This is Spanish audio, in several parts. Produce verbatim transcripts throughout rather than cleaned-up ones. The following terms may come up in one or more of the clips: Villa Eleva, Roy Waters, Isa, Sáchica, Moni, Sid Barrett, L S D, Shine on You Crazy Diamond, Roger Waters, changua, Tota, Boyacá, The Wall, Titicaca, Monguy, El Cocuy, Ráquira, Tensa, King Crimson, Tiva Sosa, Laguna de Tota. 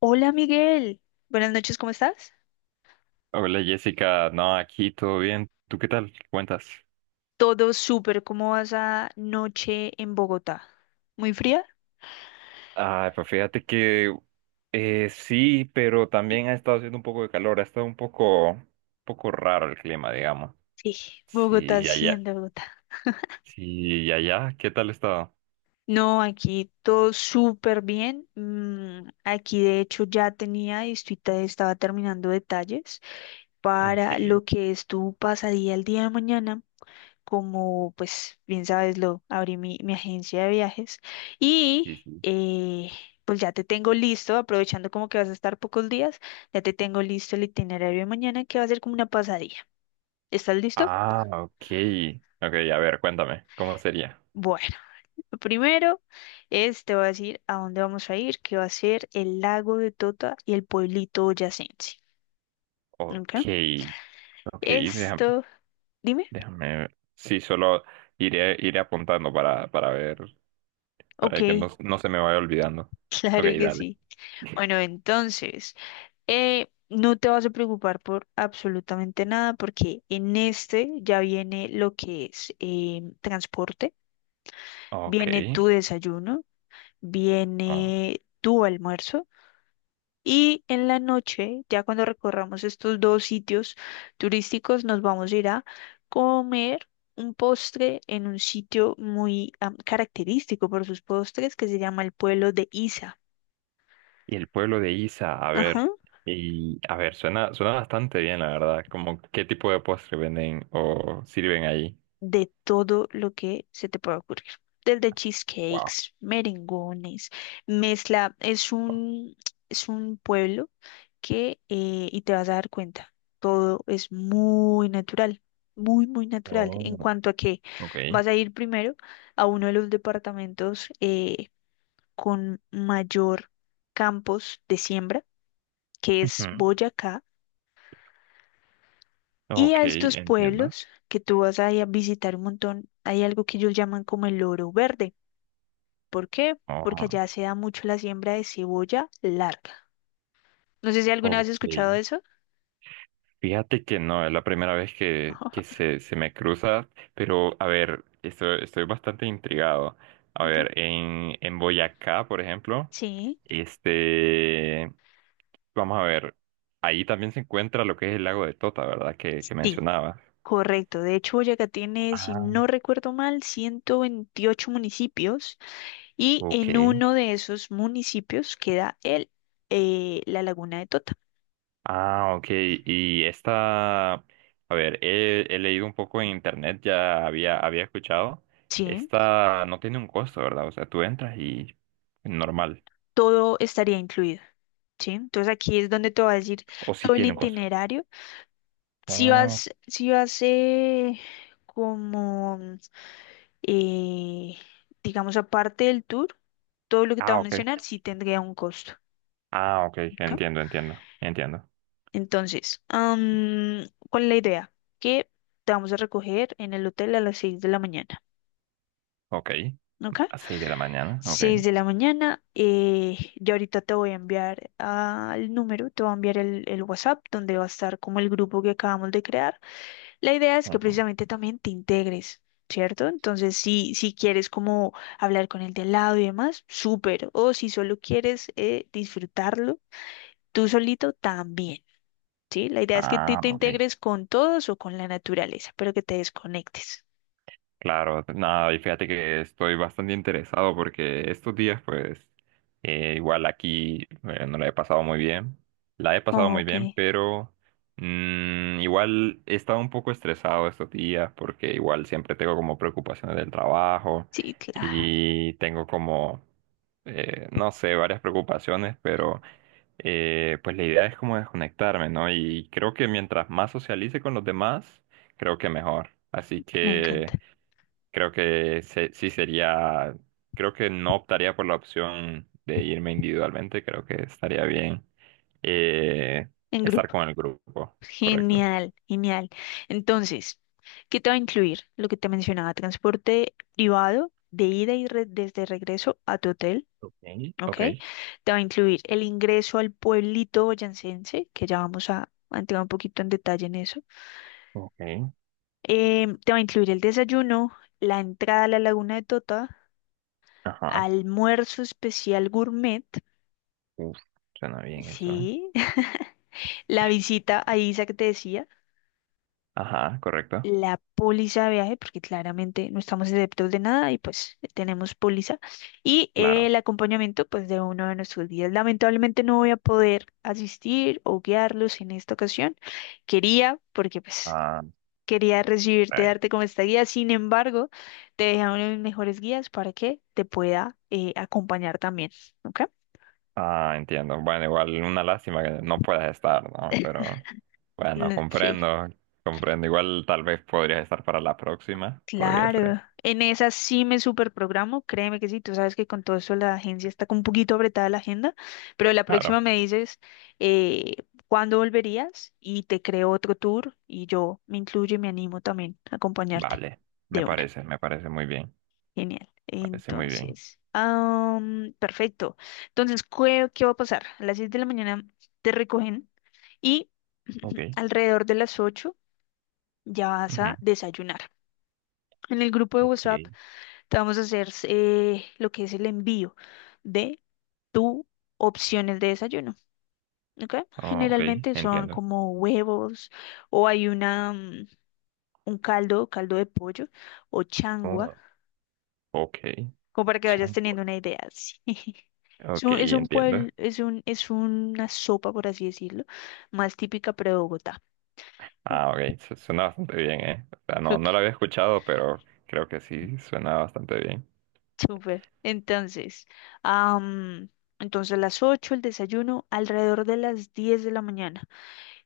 Hola Miguel, buenas noches, ¿cómo estás? Hola Jessica, no, aquí todo bien. ¿Tú qué tal? ¿Qué cuentas? Todo súper, ¿cómo vas a noche en Bogotá? ¿Muy fría? Ah, pues fíjate que eh, sí, pero también ha estado haciendo un poco de calor, ha estado un poco, un poco raro el clima, digamos. Sí, Bogotá, Sí, allá, siendo Bogotá. sí, allá, ¿qué tal ha estado? No, aquí todo súper bien. Mm, aquí de hecho ya tenía y estoy te- estaba terminando detalles Ok, para sí, lo que es tu pasadía el día de mañana. Como pues bien sabes, lo abrí mi, mi agencia de viajes y sí. eh, pues ya te tengo listo, aprovechando como que vas a estar pocos días, ya te tengo listo el itinerario de mañana que va a ser como una pasadilla. ¿Estás listo? Ah, ok, ok, a ver, cuéntame, ¿cómo sería? Bueno, lo primero es, te voy a decir a dónde vamos a ir, que va a ser el lago de Tota y el pueblito boyacense. ¿Ok? Ok, ok, déjame, Esto, dime. déjame, sí, solo iré, iré apuntando para, para ver, Ok, para que no, no se me vaya olvidando. Ok, claro que dale. sí. Bueno, entonces... Eh, no te vas a preocupar por absolutamente nada porque en este ya viene lo que es eh, transporte, Ok. viene tu desayuno, Ah, viene tu almuerzo, y en la noche, ya cuando recorramos estos dos sitios turísticos, nos vamos a ir a comer un postre en un sitio muy am, característico por sus postres, que se llama el pueblo de Isa. y el pueblo de Isa, a ver, y a ver, suena, suena bastante bien, la verdad. ¿Como qué tipo de postre venden o sirven allí? De todo lo que se te pueda ocurrir. Desde Wow. cheesecakes, merengones, mezcla. Es un, es un pueblo, que, eh, y te vas a dar cuenta, todo es muy natural, muy, muy natural. En Oh, cuanto a que ok. vas a ir primero a uno de los departamentos eh, con mayor campos de siembra, que es Ujú. Boyacá. Y Ok, a estos entiendo. pueblos que tú vas a ir a visitar un montón, hay algo que ellos llaman como el oro verde. ¿Por qué? Porque Ah, allá se da mucho la siembra de cebolla larga. No sé si alguna vez has escuchado ok. eso. Fíjate que no, es la primera vez que, que se, se me cruza, pero a ver, estoy, estoy bastante intrigado. A Ok. ver, en, en Boyacá, por ejemplo. Sí, Este, vamos a ver, ahí también se encuentra lo que es el lago de Tota, ¿verdad? Que, que sí, mencionabas. correcto. De hecho, Boyacá tiene, si Ah, no recuerdo mal, ciento veintiocho municipios, y en ok. uno de esos municipios queda el, eh, la Laguna de Tota. Ah, ok. Y esta, a ver, he, he leído un poco en internet, ya había, había escuchado. Sí, Esta no tiene un costo, ¿verdad? O sea, tú entras y normal. todo estaría incluido. Sí, entonces aquí es donde te va a decir ¿O sí todo el tiene un costo? itinerario. Si Oh, vas, si vas eh, como... Eh, digamos, aparte del tour, todo lo que te ah, voy a mencionar ok. sí tendría un costo. Ah, ok. ¿Ok? Entiendo, entiendo. Entiendo. Entonces, am, ¿cuál es la idea? Que te vamos a recoger en el hotel a las seis de la mañana. Ok. ¿Ok? A seis de la mañana. Ok. Seis de la mañana. Eh, yo ahorita te voy a enviar al número, te voy a enviar el, el, WhatsApp donde va a estar como el grupo que acabamos de crear. La idea es que Ujú. precisamente también te integres, ¿cierto? Entonces, si, si quieres como hablar con el de al lado y demás, súper. O si solo quieres eh, disfrutarlo tú solito, también, ¿sí? La idea es que te, Ah, te ok. integres con todos o con la naturaleza, pero que te desconectes. Claro, nada, y fíjate que estoy bastante interesado porque estos días, pues, eh, igual aquí eh, no la he pasado muy bien, la he pasado muy Ok, bien, pero mm, igual he estado un poco estresado estos días porque igual siempre tengo como preocupaciones del trabajo sí, claro, y tengo como, eh, no sé, varias preocupaciones, pero eh, pues la idea es como desconectarme, ¿no? Y creo que mientras más socialice con los demás, creo que mejor. Así me que encanta. creo que se- sí sería, creo que no optaría por la opción de irme individualmente, creo que estaría bien eh, En estar grupo. con el grupo, correcto. Genial, genial. Entonces, ¿qué te va a incluir? Lo que te mencionaba: transporte privado de ida y re- desde regreso a tu hotel. Ok, ¿Ok? ok, Te va a incluir el ingreso al pueblito boyacense, que ya vamos a, a entrar un poquito en detalle en eso. ok, Em, te va a incluir el desayuno, la entrada a la Laguna de Tota, ajá, almuerzo especial gourmet, uf, suena bien eso, ¿eh? sí, la visita a Isa que te decía, Ajá, correcto, la póliza de viaje, porque claramente no estamos exceptos de nada y pues tenemos póliza, y eh, claro. el acompañamiento pues de uno de nuestros guías. Lamentablemente no voy a poder asistir o guiarlos en esta ocasión. Quería, porque pues Ah, quería recibirte, ay, darte como esta guía, sin embargo, te dejé a uno de mis mejores guías para que te pueda eh, acompañar también, ¿ok? ah, entiendo. Bueno, igual una lástima que no puedas estar, ¿no? Pero bueno, N- Sí. comprendo, comprendo. Igual tal vez podrías estar para la próxima, podría ser. Claro, en esa sí me superprogramo, créeme que sí, tú sabes que con todo eso la agencia está con un poquito apretada la agenda, pero la Claro. próxima me dices eh, cuándo volverías y te creo otro tour y yo me incluyo y me animo también a acompañarte Vale, me de una. parece, me parece muy bien, Genial. parece muy bien. Entonces, am, perfecto. Entonces, ¿qué, qué va a pasar? A las seis de la mañana te recogen y Ok, alrededor de las ocho ya vas a ujú, desayunar. En el grupo de ok, WhatsApp te vamos a hacer eh, lo que es el envío de tu opciones de desayuno, ¿ok? oh, ok, Generalmente son entiendo. como huevos, o hay una, mm, un caldo, caldo de pollo o changua, Oh, ok, como para que vayas teniendo changua. una idea. Sí. Es Ok, un, es un entiendo. pueblo, es un, es una sopa, por así decirlo, más típica pero de Bogotá. Sí. Ah, ok, su- suena bastante bien, ¿eh? O sea, no, Ok, no lo había escuchado, pero creo que sí suena bastante bien. súper. Entonces, am, entonces a las ocho el desayuno, alrededor de las diez de la mañana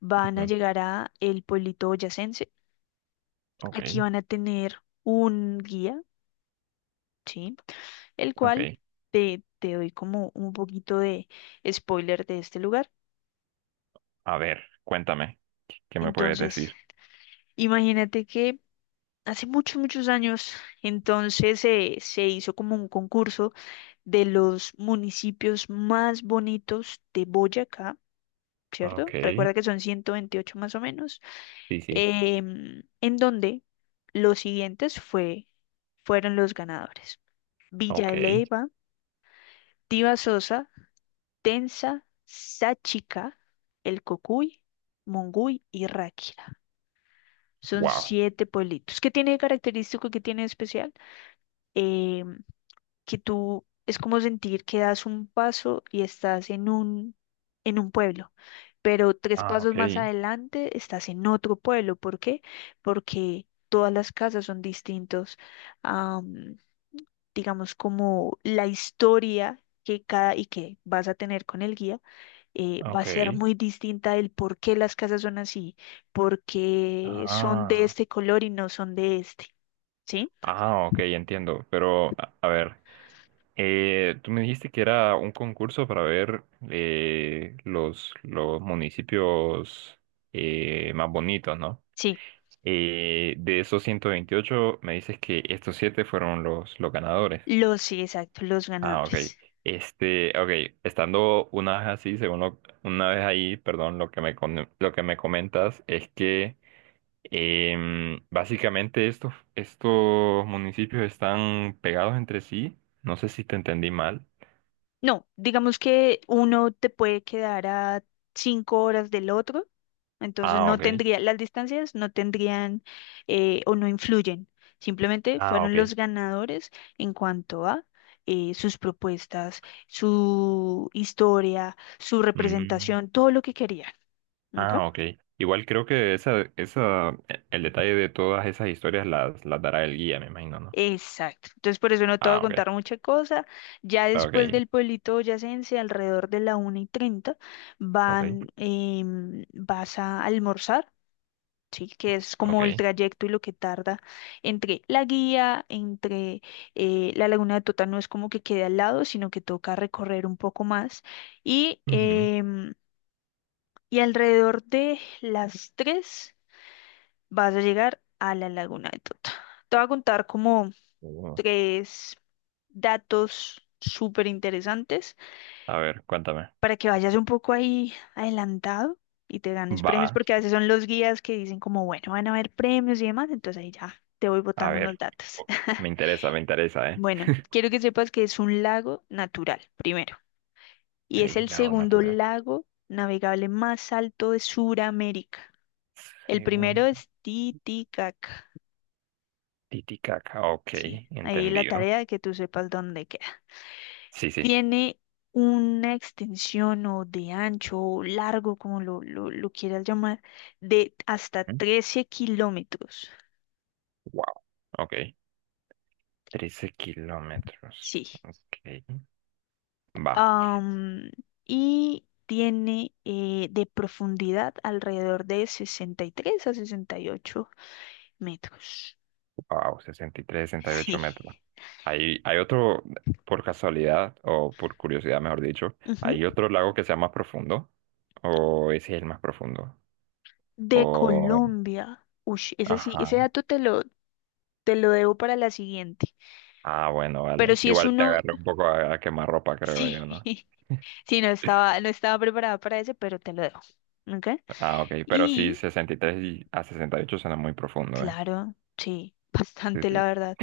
van a Ujú, llegar a el pueblito boyacense. ok, Aquí van a tener un guía, ¿sí? El cual ok. te, te, doy como un poquito de spoiler de este lugar. A ver, cuéntame, ¿qué me puedes Entonces, decir? imagínate que hace muchos, muchos años, entonces eh, se hizo como un concurso de los municipios más bonitos de Boyacá, ¿cierto? Ok, Recuerda que son ciento veintiocho más o menos. sí, sí, em, En donde los siguientes fue, fueron los ganadores: Villa ok, Eleva, Tiva Sosa, Tensa, Sáchica, El Cocuy, Monguy y Ráquira. Son wow. siete pueblitos. ¿Qué tiene de característico? ¿Qué tiene de especial? Em, que tú es como sentir que das un paso y estás en un, en un pueblo, pero tres Ah, pasos ok, más adelante estás en otro pueblo. ¿Por qué? Porque todas las casas son distintos, am, digamos, como la historia que cada y que vas a tener con el guía eh, va a ser ok. muy distinta del por qué las casas son así, por qué son de Ah. este color y no son de este, ¿sí? Ah, ok, entiendo. Pero, a, a ver, eh, tú me dijiste que era un concurso para ver eh, los, los municipios eh, más bonitos, ¿no? Sí, Eh, de esos ciento veintiocho, me dices que estos siete fueron los, los ganadores. los, sí, exacto, los Ah, ok. ganadores. Este, ok, estando una vez así, según lo- una vez ahí, perdón, lo que me, con- lo que me comentas es que Em, básicamente estos, estos municipios están pegados entre sí. No sé si te entendí mal. No, digamos que uno te puede quedar a cinco horas del otro, entonces Ah, no ok. tendría, las distancias no tendrían eh, o no influyen, simplemente Ah, fueron ok. los ganadores en cuanto a eh, sus propuestas, su historia, su Mm, representación, todo lo que querían. ¿Ok? ah, ok. Igual creo que esa, esa, e- el detalle de todas esas historias las, las dará el guía, me imagino, ¿no? Exacto. Entonces por eso no te voy a Ah, ok. contar mucha cosa. Ya después Ok, del pueblito boyacense, alrededor de la una y treinta van, ok, em, vas a almorzar, ¿sí? Que es ok. como el trayecto y lo que tarda entre la guía, entre eh, la Laguna de Tota no es como que quede al lado, sino que toca recorrer un poco más. Y, Ujú. em, y alrededor de las tres vas a llegar a la Laguna de Tota. Te voy a contar como Ujú. tres datos súper interesantes A ver, cuéntame. para que vayas un poco ahí adelantado y te ganes premios, Va, porque a veces son los guías que dicen como, bueno, van a haber premios y demás, entonces ahí ya te voy a botando unos ver. datos. Oh, me interesa, me interesa, ¿eh? Bueno, quiero que sepas que es un lago natural, primero, y es Ok, el lago segundo natural. lago navegable más alto de Sudamérica. El Según primero es Titicaca. Titicaca, ok, Sí, ahí la entendido. tarea de que tú sepas dónde. Sí, sí. Tiene una extensión o de ancho o largo, como lo, lo, lo quieras llamar, de hasta ¿Mm? trece kilómetros. Wow, ok, trece kilómetros. Sí. Ok. Va. Am, y tiene eh, de profundidad alrededor de sesenta y tres a sesenta y ocho metros. Wow, sesenta sesenta y tres sesenta y ocho Sí. metros. Hay, hay otro, por casualidad, o por curiosidad, mejor dicho, Ujú. ¿hay otro lago que sea más profundo? ¿O ese es el más profundo? De O... Colombia. Uy, ese sí, ese Ajá. dato te lo, te lo, debo para la siguiente. Ah, bueno, Pero vale. si es Igual te uno, agarré un poco a, a quemarropa, creo sí. yo, ¿no? Sí, no estaba, no estaba preparada para eso, pero te lo dejo. ¿Ok? Ah, ok. Pero sí, Y sesenta y tres y a sesenta y ocho suena muy profundo, ¿eh? claro, sí, Sí, bastante sí. la verdad.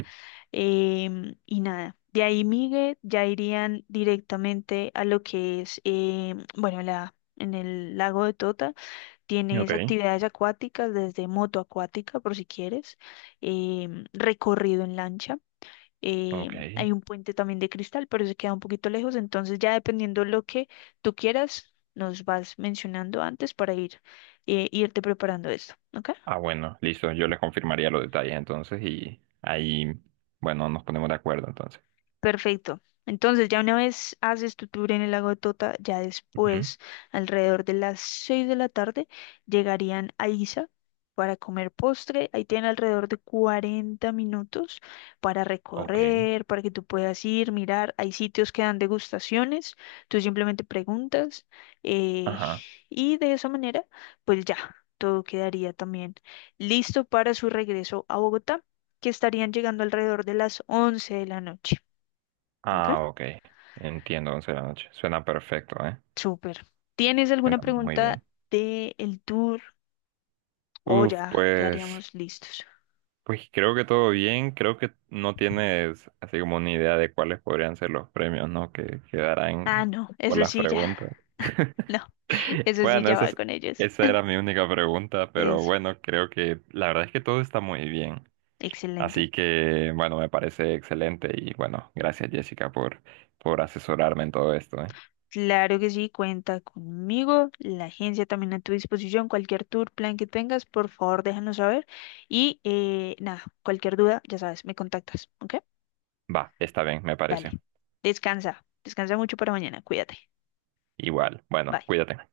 Em, y nada, de ahí, Miguel, ya irían directamente a lo que es, em, bueno, la, en el lago de Tota tienes Ok. actividades acuáticas, desde moto acuática, por si quieres, em, recorrido en lancha. eh, Ok. Hay un puente también de cristal, pero se queda un poquito lejos, entonces ya dependiendo lo que tú quieras, nos vas mencionando antes para ir, eh, irte preparando esto, ¿ok? Ah, bueno, listo. Yo les confirmaría los detalles entonces y ahí, bueno, nos ponemos de acuerdo entonces. Perfecto. Entonces, ya una vez haces tu tour en el lago de Tota, ya Ujú. después, alrededor de las seis de la tarde, llegarían a Isa para comer postre. Ahí tienen alrededor de cuarenta minutos para Ok. recorrer, para que tú puedas ir, mirar. Hay sitios que dan degustaciones, tú simplemente preguntas, eh, Ajá. y de esa manera, pues ya, todo quedaría también listo para su regreso a Bogotá, que estarían llegando alrededor de las once de la noche. Ok, Ah, ok. Entiendo, once de la noche. Suena perfecto, ¿eh? súper. ¿Tienes alguna Suena muy pregunta bien. de el tour o Uf, ya pues, quedaríamos listos? pues creo que todo bien. Creo que no tienes así como una idea de cuáles podrían ser los premios, ¿no? Que Ah, quedarán no, por eso las sí ya, preguntas. no, eso sí Bueno, ya esa va es- con ellos. esa era mi única pregunta, pero Es bueno, creo que la verdad es que todo está muy bien. Así excelente. que, bueno, me parece excelente y bueno, gracias Jessica por, por asesorarme en todo esto, ¿eh? Claro que sí, cuenta conmigo, la agencia también a tu disposición, cualquier tour, plan que tengas, por favor déjanos saber, y eh, nada, cualquier duda, ya sabes, me contactas, ¿ok? Va, está bien, me Dale, parece. descansa, descansa mucho para mañana, cuídate, Igual, bueno, bye. cuídate.